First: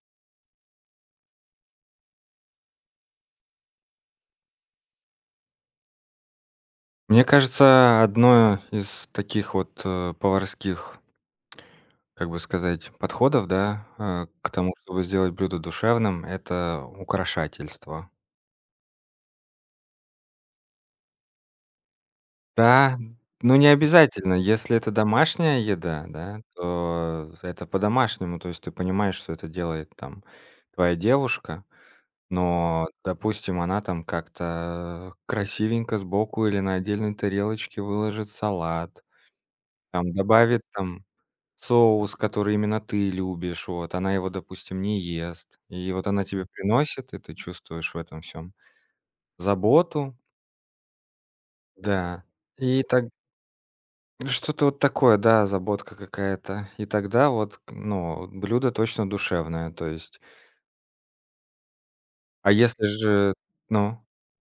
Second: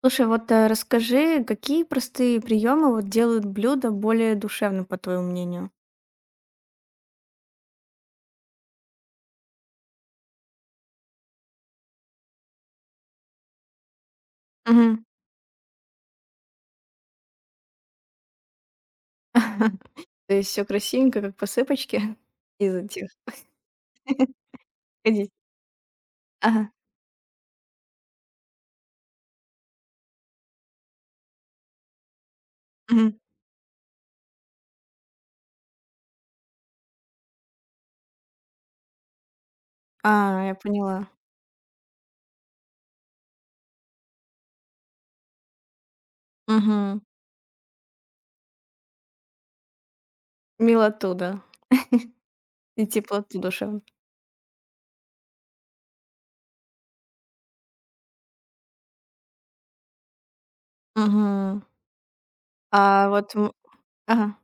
Слушай, вот, расскажи, какие простые приемы вот делают блюдо более душевным, по твоему мнению? Мне кажется, одно из таких вот, поварских, как бы сказать, подходов, да, к тому, чтобы Мгм. сделать блюдо душевным — это украшательство. То есть всё красивенько, как посыпочки, из Да, этих. но не обязательно. Если это Ходить. домашняя еда, да, Ага. то это по-домашнему. То есть ты понимаешь, что это делает там твоя девушка, но, Мгм. допустим, она там как-то красивенько сбоку или на отдельной тарелочке выложит салат, там А, я добавит там поняла. соус, который именно ты любишь, вот, она его, допустим, не ест. И вот она тебе Мгм. приносит, и ты чувствуешь в этом всем заботу. Милоту, да, Да. И и так теплоту душевную. что-то вот такое, да, заботка какая-то. И тогда вот, блюдо точно душевное, то есть. Мгм. А если А же вот м Ну, Ага.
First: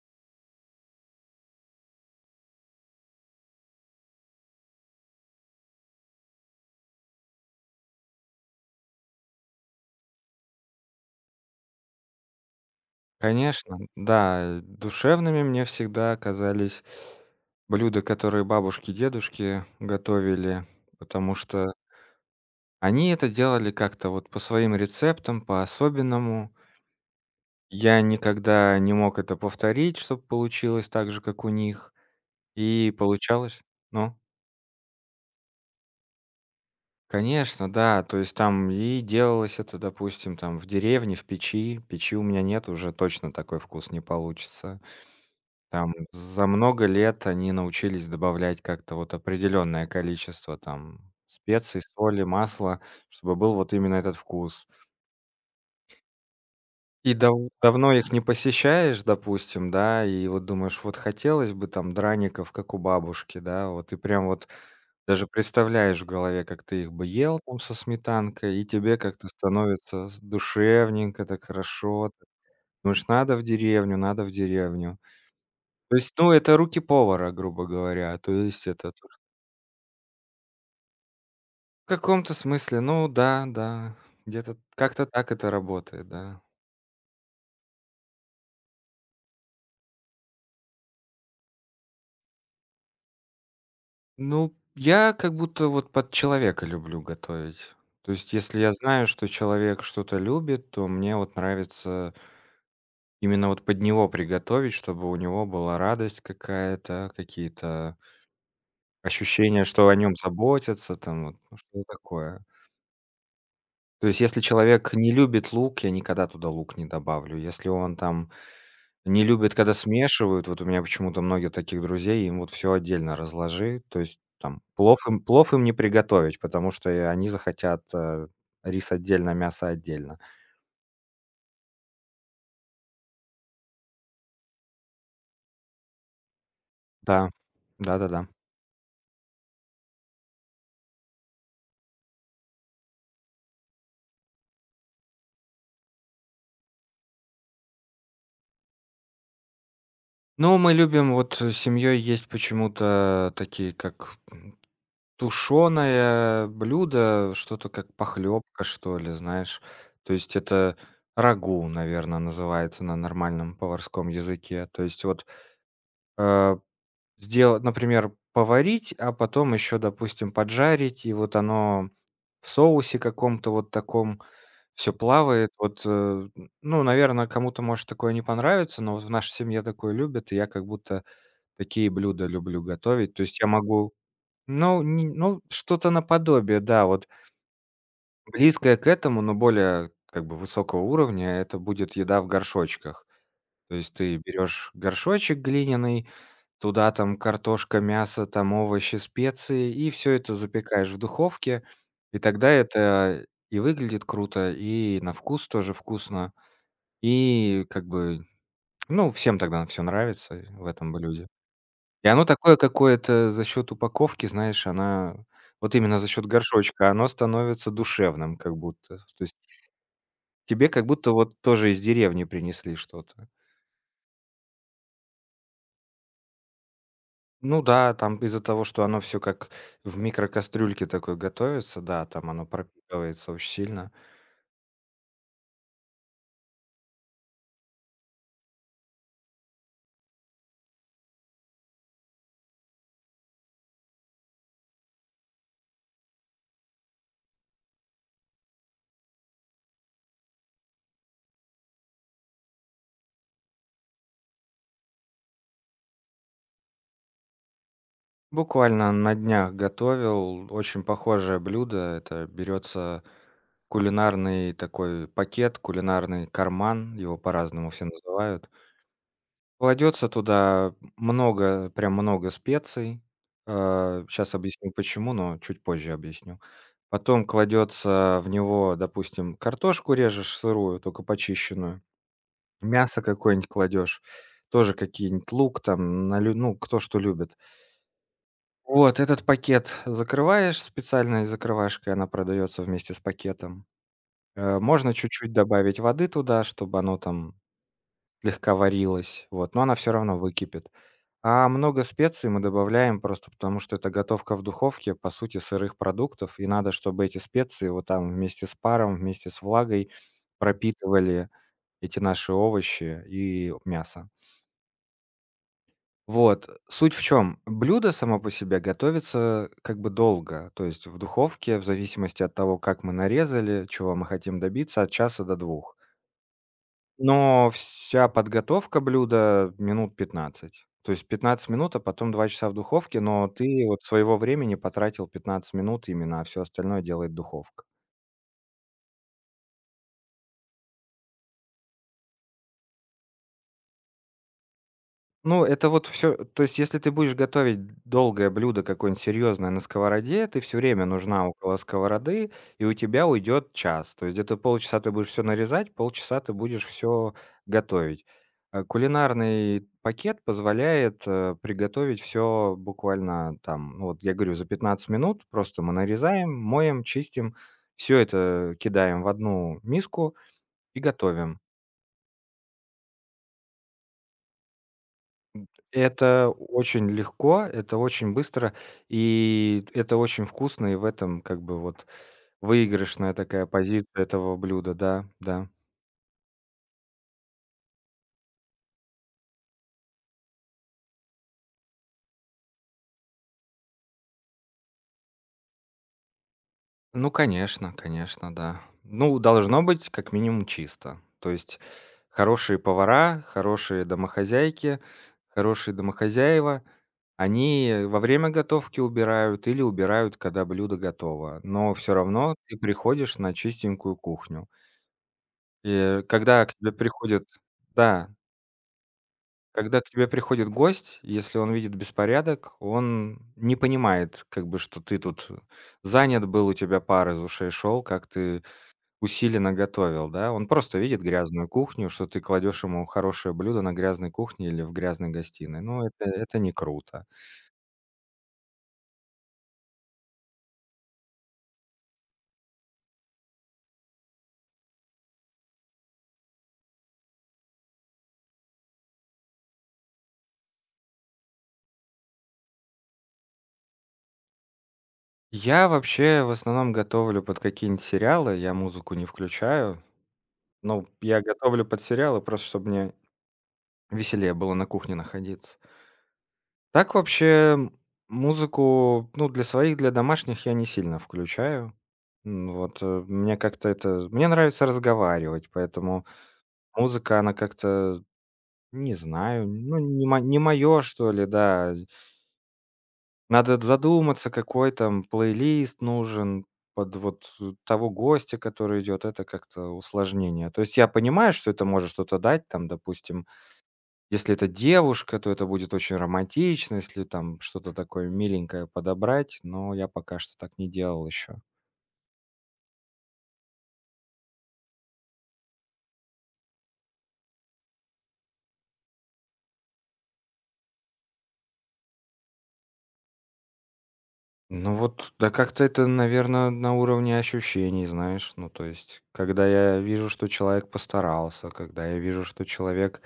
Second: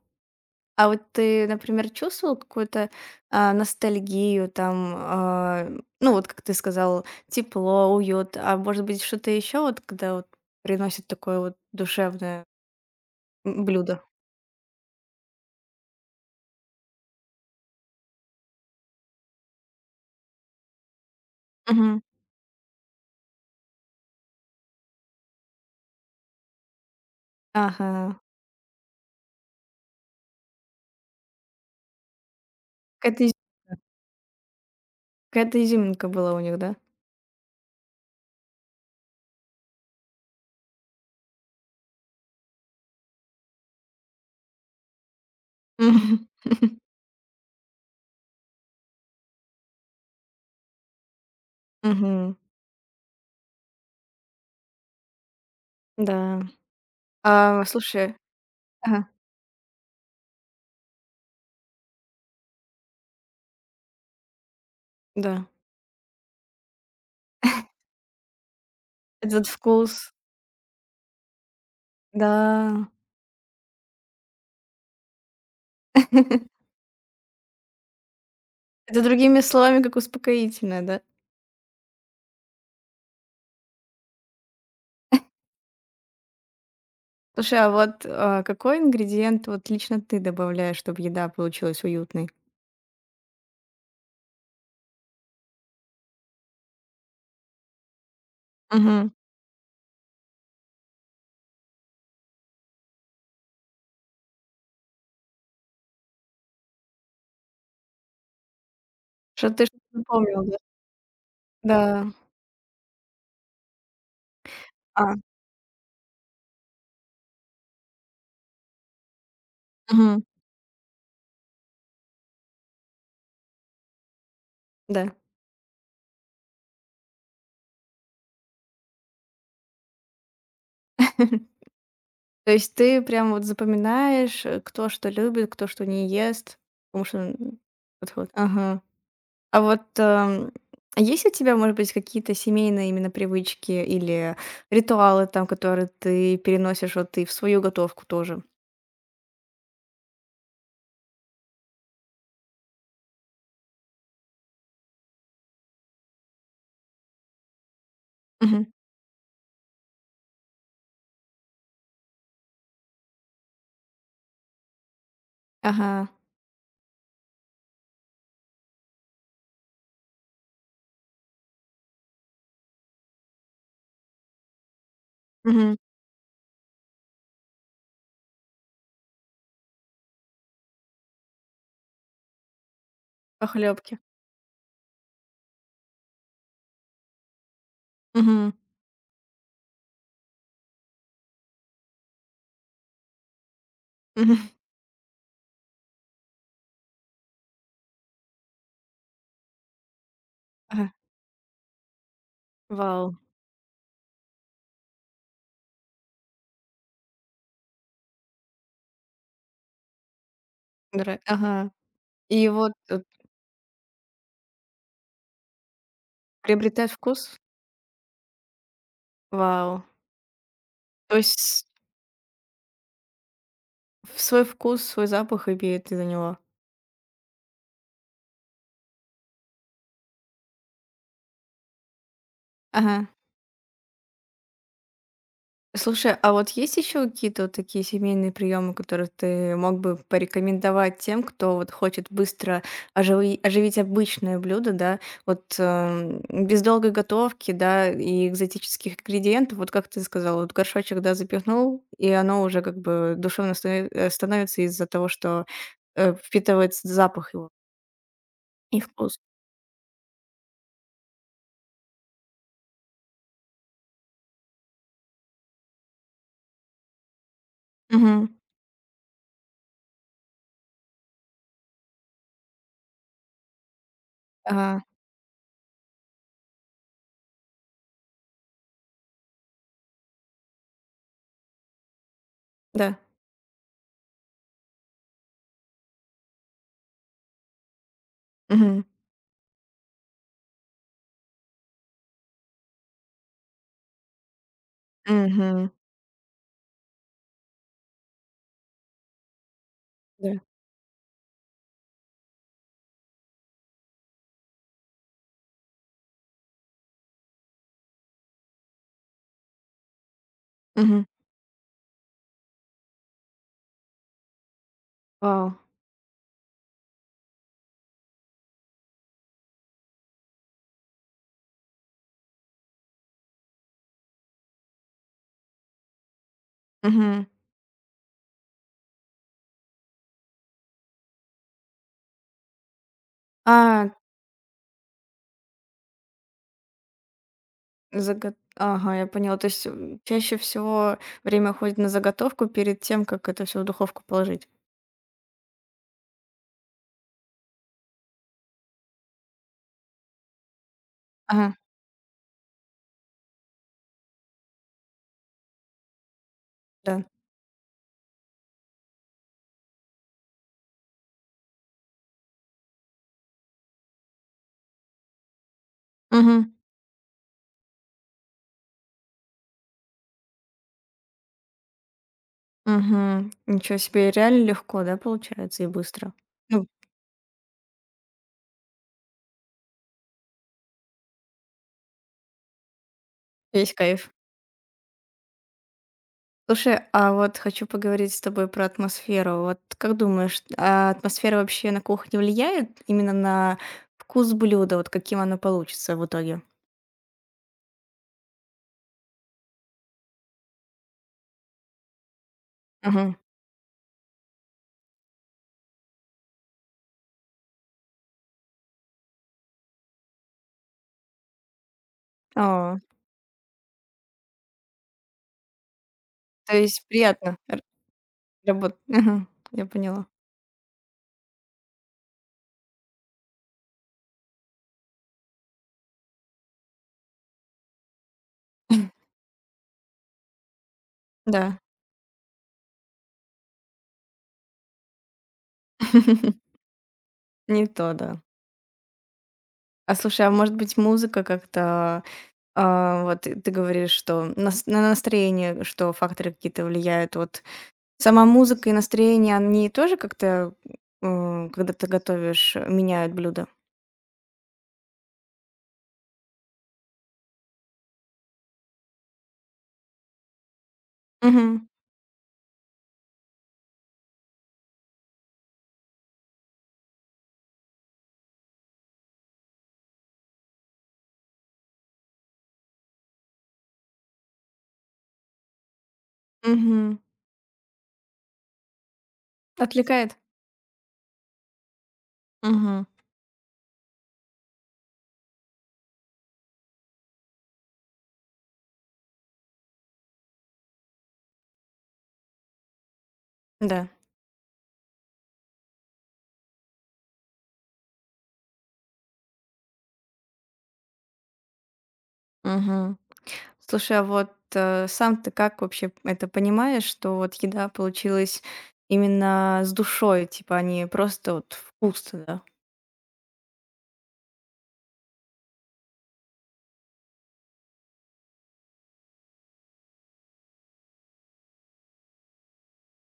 А вот ты, например, чувствовал какую-то, ностальгию, там, ну, вот как ты сказал, тепло, уют, а может быть, что-то еще, вот когда вот приносит такое вот душевное, конечно, блюдо? да, душевными мне всегда оказались блюда, которые бабушки, дедушки готовили, потому что Мгм. они это делали как-то вот по своим рецептам, по-особенному. Ага. Я никогда не мог это повторить, чтобы получилось так же, как у них. И Какая-то из получалось, ну, какая-то изюминка была у них, да? конечно, да, то есть там и делалось это, допустим, там в деревне, в печи. Печи у меня нет, уже точно такой вкус не получится. Там Мгм. за много лет они научились добавлять как-то вот определенное количество там специй, соли, Мгм. масла, чтобы был вот именно этот вкус. Да. И дав А, давно их слушай не посещаешь, Ага. допустим, да, и вот думаешь: "Вот хотелось бы там драников, как у бабушки", да, вот. И прям вот даже Да. представляешь в голове, как ты их бы ел там со сметанкой, и тебе как-то Этот становится вкус. с душевненько, так хорошо. Да. Думаешь: "Надо в деревню, надо в деревню". То есть, ну, это руки повара, грубо говоря. То есть это Это то, другими словами как успокоительное, да? в каком-то смысле, ну да, да, где-то как-то так это работает, да. Слушай, а вот, какой ингредиент вот лично ты добавляешь, чтобы еда получилась уютной? Ну, я как будто вот под человека люблю готовить. То есть, если я знаю, Мгм. что человек что-то любит, то мне вот нравится именно вот под него приготовить, чтобы у него была радость какая-то, какие-то Что ощущения, ты что-то что о нем запомнил, да? заботятся, там вот, ну, что-то Да. такое. То есть, если человек не А, любит лук, я никогда туда лук не добавлю. Если он там не любят, когда мгм. смешивают. Вот у меня почему-то многие таких друзей, им вот все отдельно разложи. То есть там плов Да. им плов им не приготовить, потому что, они захотят, рис отдельно, мясо отдельно. То есть ты прям вот запоминаешь, кто что любит, кто что не ест, потому что, Да. Вот Да-да-да. вот. Ага. А вот, есть у тебя, может быть, какие-то семейные именно привычки или ритуалы там, которые ты переносишь вот и в свою готовку тоже? Ну, мы любим вот, семьей есть почему-то такие, как, тушеное блюдо, что-то как похлебка, Мгм. что ли, знаешь. То есть это рагу, наверное, называется на нормальном поварском языке. То есть вот, Ага. э сделать, например, поварить, а потом еще, допустим, поджарить, и вот оно в соусе каком-то вот таком все плавает. Мгм. Вот, ну, наверное, кому-то может такое не понравится, но вот в нашей семье такое любят, и я как будто такие блюда люблю готовить. То есть я могу, Похлёбки. ну, не ну, что-то наподобие, да, вот близкое к этому, но более как бы высокого уровня — это будет еда в горшочках. То есть ты берешь горшочек глиняный, туда там картошка, мясо, там овощи, специи, и все это запекаешь Ага. в духовке. И тогда Вау, это и выглядит круто, и на вкус тоже вкусно, и как бы, ну, всем тогда все нравится в этом дра блюде. ага. И оно И такое вот, какое-то за счет упаковки, знаешь, она вот именно за счет горшочка, приобретает оно вкус? становится душевным как будто. То есть Вау. тебе как будто То вот есть тоже из деревни принесли что-то. с свой вкус, свой запах имеет из-за него. Ну да, там из-за того, что оно все как в микрокастрюльке такой готовится, да, там оно Ага. пропитывается очень сильно. Слушай, а вот есть еще какие-то вот такие семейные приемы, которые ты мог бы порекомендовать тем, кто вот хочет быстро оживить обычное блюдо, да, вот без долгой готовки, да, и экзотических ингредиентов, вот как ты сказала, вот горшочек, да, запихнул, и оно уже как бы душевно становится из-за того, что впитывается запах его и Буквально вкус. на днях готовил очень похожее блюдо. Это берется кулинарный такой пакет, кулинарный карман, его по-разному все Мгм. называют. Кладется туда много, прям много специй. Сейчас объясню Ага, почему, но чуть позже объясню. Потом кладется в него, допустим, картошку режешь сырую, только почищенную. да. Мясо какое-нибудь кладешь, тоже какие-нибудь лук там, налю ну, кто что любит. Мгм. Вот этот пакет закрываешь специальной закрывашкой, она продается вместе с пакетом. Можно чуть-чуть Мгм. добавить воды туда, чтобы оно там слегка варилось, вот, но она всё равно Да. выкипит. А много специй мы добавляем просто потому, что это готовка в духовке, по сути, сырых продуктов, и надо, чтобы эти специи вот там вместе с паром, вместе с влагой Мгм. пропитывали эти наши овощи и мясо. Вау. Вот, суть в чем: блюдо само по себе готовится как бы долго, то есть в духовке, в зависимости от того, как мы нарезали, чего мы хотим добиться, от часа до двух. Мгм. Но вся подготовка блюда минут 15, то есть 15 минут, а потом 2 часа в духовке, но ты вот А, своего времени потратил 15 минут именно, а все остальное делает духовка. Заго Ага, я поняла. То есть, чаще всего время уходит на заготовку перед тем, как это все в духовку положить. Ну, это вот все. То есть, если ты будешь готовить долгое блюдо какое-нибудь серьезное на сковороде, ты все время нужна Ага, около сковороды, и у тебя уйдет час. То есть где-то полчаса ты будешь все нарезать, полчаса ты будешь да. все готовить. А кулинарный пакет позволяет, приготовить все буквально там, ну, вот я говорю, за 15 минут. Просто мы нарезаем, Угу, моем, чистим, все это кидаем в одну миску и готовим. угу, ничего себе, реально легко, да, получается и быстро. Это Ну, очень легко, это очень быстро, и это очень вкусно, и в этом как бы вот выигрышная такая весь кайф. позиция этого блюда, да, да. Слушай, а вот хочу поговорить с тобой про атмосферу. Вот как думаешь, а атмосфера вообще на кухне влияет именно на вкус блюда, вот каким оно получится в итоге? Ну, конечно, конечно, да. Ну, должно быть как минимум чисто. То есть хорошие Угу, повара, хорошие домохозяйки, хорошие домохозяева, они во время готовки убирают или убирают, когда блюдо готово. Но все равно ты о, приходишь на чистенькую кухню. И когда к то тебе есть приходит приятно р да, работ мгм, я когда к поняла. тебе приходит гость, если он видит беспорядок, он не понимает, как бы, что ты тут занят был, у тебя пар из ушей шел, как ты усиленно готовил, да. Он просто видит грязную Да. кухню, что ты кладешь ему хорошее блюдо на грязной кухне или в грязной гостиной. Ну, это не круто. Не то, да. А слушай, а может быть, музыка как-то, вот ты говоришь, что нас на настроение, что факторы какие-то влияют. Вот сама музыка и настроение, они тоже как-то, когда ты готовишь, меняют блюдо? Я вообще в основном готовлю под какие-нибудь сериалы, я музыку не включаю. Но я готовлю Мгм, под сериалы, просто чтобы мне веселее было на кухне находиться. Так вообще музыку, ну, для своих, для домашних я не сильно включаю. Вот, мне как-то это мне нравится разговаривать, поэтому мгм. музыка, она как-то, не знаю, ну, Отвлекает? Не мое что ли, да. Мгм. Надо задуматься, какой там плейлист нужен под вот того гостя, который идет. Это как-то усложнение. То есть я понимаю, что это может что-то дать, там, допустим, Да. если это девушка, то это будет очень романтично, если там что-то такое миленькое подобрать, но я пока что так не делал еще. Мгм. Слушай, а вот, сам ты как вообще это понимаешь, что вот еда получилась именно с душой, типа, а не просто вот вкусно, да? Ну вот, да как-то это, наверное, на уровне ощущений, знаешь. Ну, то есть, когда я вижу, что человек постарался, когда я вижу, что человек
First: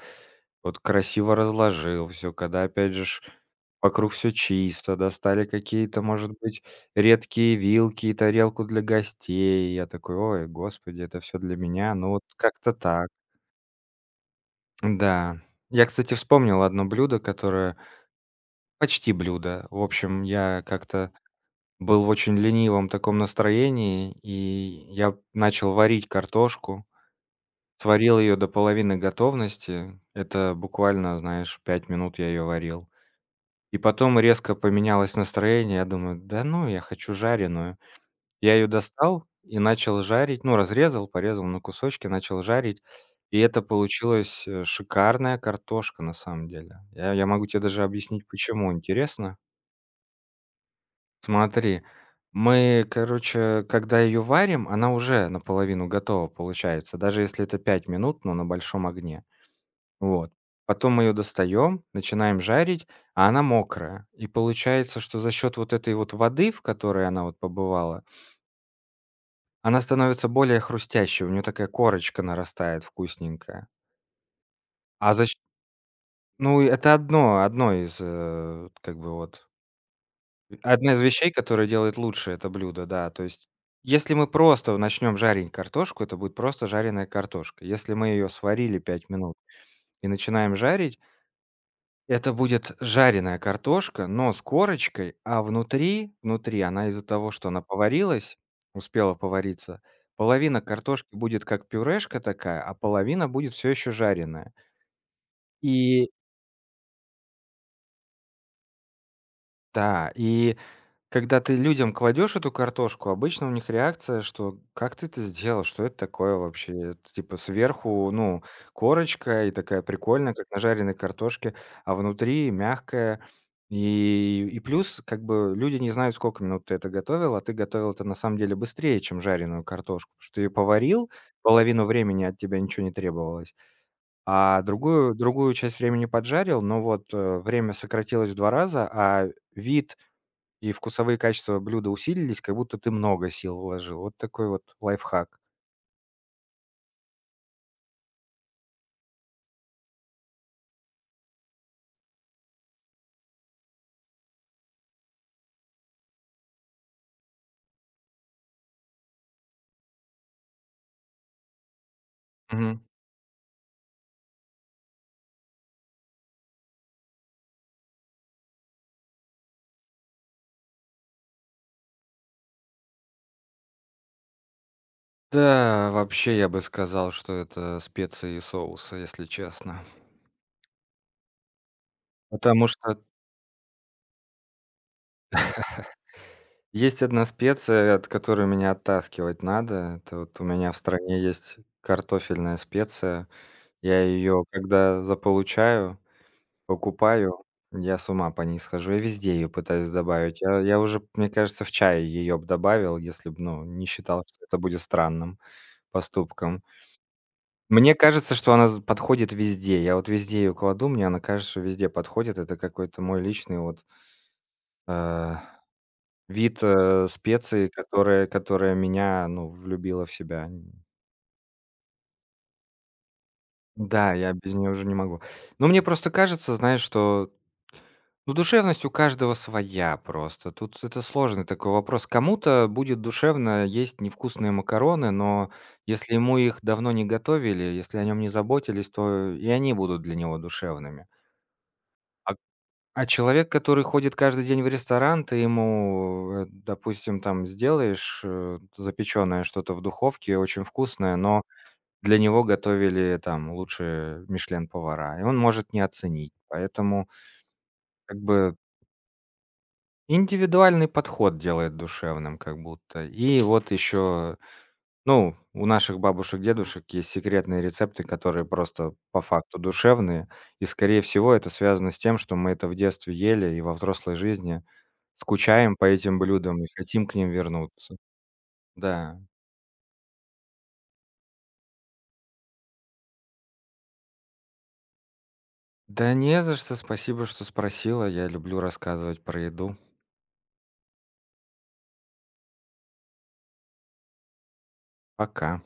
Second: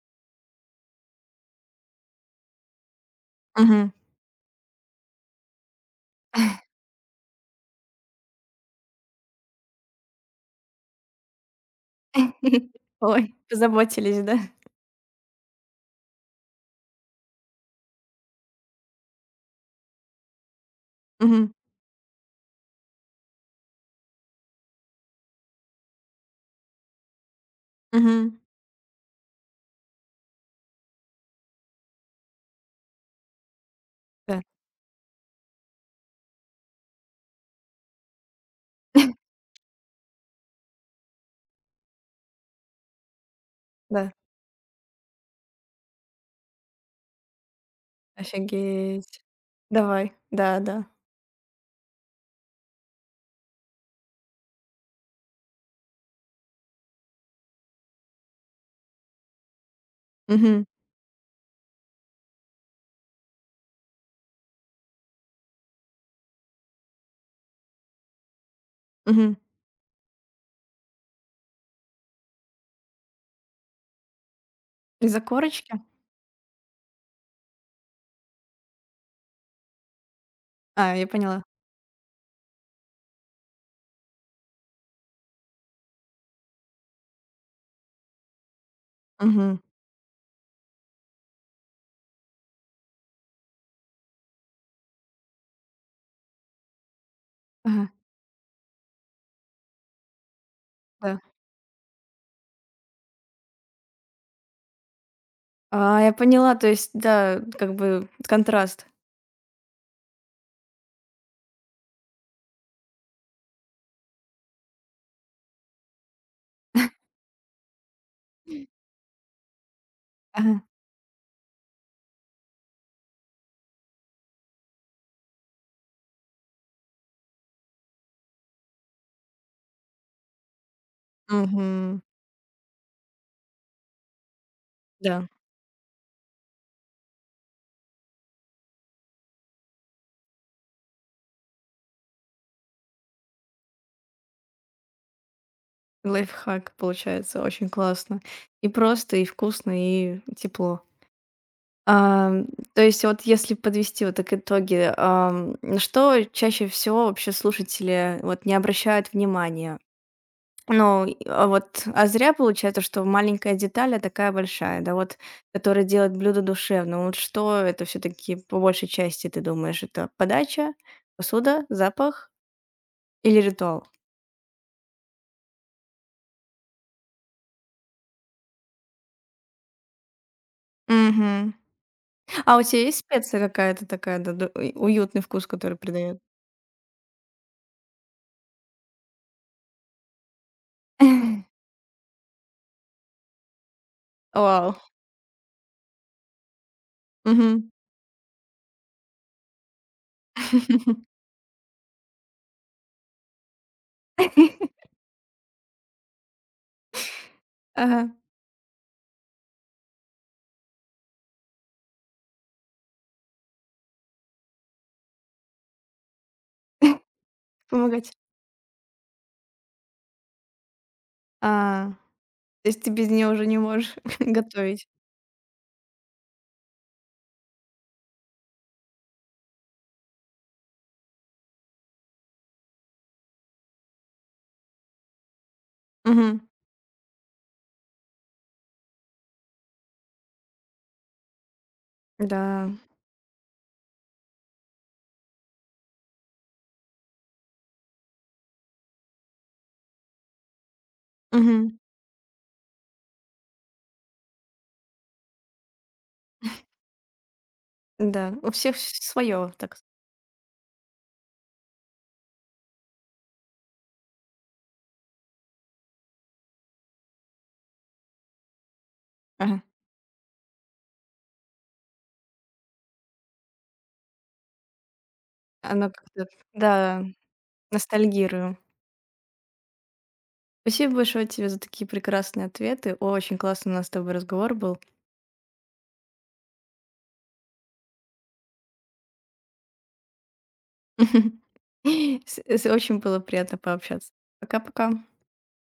вот красиво разложил все, когда, опять же, ж Мгм. вокруг все чисто, достали какие-то, может быть, редкие вилки и тарелку для гостей. Я такой, ой, господи, это все для меня. Ну вот как-то так. Ой, позаботились, да? Да. Я, кстати, вспомнил одно блюдо, которое почти блюдо. В общем, я как-то Мгм. был в очень ленивом таком настроении, и я начал варить картошку. Сварил ее Мгм. до половины готовности. Это буквально, знаешь, 5 минут я ее варил. И потом Да, резко поменялось настроение. Я думаю, да ну, я хочу жареную. Я ее достал и начал жарить, ну, разрезал, порезал на кусочки, начал жарить, и это да. получилась, шикарная картошка на самом деле. Я могу тебе даже объяснить, почему. Офигеть. Интересно? Давай. Да, да. Смотри, мы, короче, когда ее варим, она уже наполовину готова получается, даже если это 5 минут, но на большом огне. Вот. Мгм. Потом мы ее достаем, начинаем жарить, а она мокрая. И получается, что за счет вот этой вот воды, в которой она вот побывала, Мгм. она становится более хрустящей, у нее такая корочка нарастает вкусненькая. А Из-за за счё корочки? Ну, это одно из, как бы вот, одна А, из я вещей, поняла. которая делает лучше это блюдо, да. То есть, если мы просто начнем жарить картошку, это будет просто жареная картошка. Если мы ее сварили 5 минут Мгм. и начинаем жарить, это будет жареная картошка, но с корочкой, а внутри, внутри она из-за того, что она Ага, поварилась, успела повариться, половина картошки да. будет как пюрешка такая, а половина будет все еще жареная. А, И я поняла, то есть, да, как бы контраст. да, и когда ты людям кладешь эту картошку, обычно у них реакция, что: "Как ты это сделал? Что это такое вообще?" Это типа сверху, ну, корочка и такая прикольная, как на Ага. жареной картошке, а внутри мягкая. И плюс, как бы, люди не знают, сколько минут ты это готовил, а ты готовил это на самом деле быстрее, чем жареную картошку, потому что ты её поварил, половину Мгм. времени от тебя ничего не требовалось, а другую Да, другую часть времени поджарил, но вот, время сократилось в 2 раза, а вид и вкусовые качества блюда усилились, как будто ты много сил вложил. Вот такой вот лайфхак. лайфхак получается. Очень классно. И просто, и вкусно, и тепло. Ам, то есть вот если подвести вот так итоги, на что чаще всего вообще слушатели вот не обращают внимания? Ну, и, а вот, а зря Мгм. получается, что маленькая деталь, а такая большая, да, вот, которая делает блюдо душевным. Вот что это все-таки по большей части ты думаешь? Это подача, посуда, запах или ритуал? Да, вообще я бы сказал, что это специи и соусы, если честно. Мгм. А у Потому тебя что есть специя какая-то такая, да, и уютный вкус, который придает? есть одна специя, от которой меня оттаскивать надо. Это вот у меня в стране есть картофельная специя. Я ее, Вау. когда заполучаю, покупаю, Мгм. я с ума по ней схожу. Я везде ее пытаюсь добавить. Я уже, мне кажется, в чай ее б добавил, если бы, ну, не считал, что это будет странным. Поступкам. Мне Ага. кажется, что она з подходит везде. Я вот везде ее кладу, мне она кажется, что везде подходит. Это какой-то мой личный вот, э, вид, специи, Помогать. которая меня, ну, влюбила в себя. А, то есть ты без нее уже не можешь Да, я без нее уже готовить. не могу. Но мне просто кажется, знаешь, что, ну, душевность у каждого своя просто. Тут это сложный такой вопрос. Кому-то будет душевно есть невкусные макароны, но если ему Мгм. их давно не готовили, если о нем не заботились, то и они будут для него душевными. А, Да. а человек, который ходит каждый день в ресторан, ты ему, допустим, там сделаешь запеченное что-то в духовке, очень вкусное, но Мгм. для него готовили там лучшие "Мишлен"-повара, и он может не оценить. Поэтому как Да. У бы всех свое, так. Индивидуальный подход делает душевным как будто. И вот еще, ну, у наших бабушек, дедушек есть секретные рецепты, которые просто по факту Ага. душевные. И, скорее всего, это связано с тем, что мы это в детстве ели и во взрослой жизни скучаем по Оно этим как-то, блюдам и да, хотим к ним вернуться. ностальгирую. Да. Спасибо большое тебе за такие прекрасные ответы. Очень классный у нас с тобой разговор был. Да не за что. Спасибо, что спросила. Я люблю рассказывать про еду. Очень было приятно пообщаться. Пока-пока. Пока.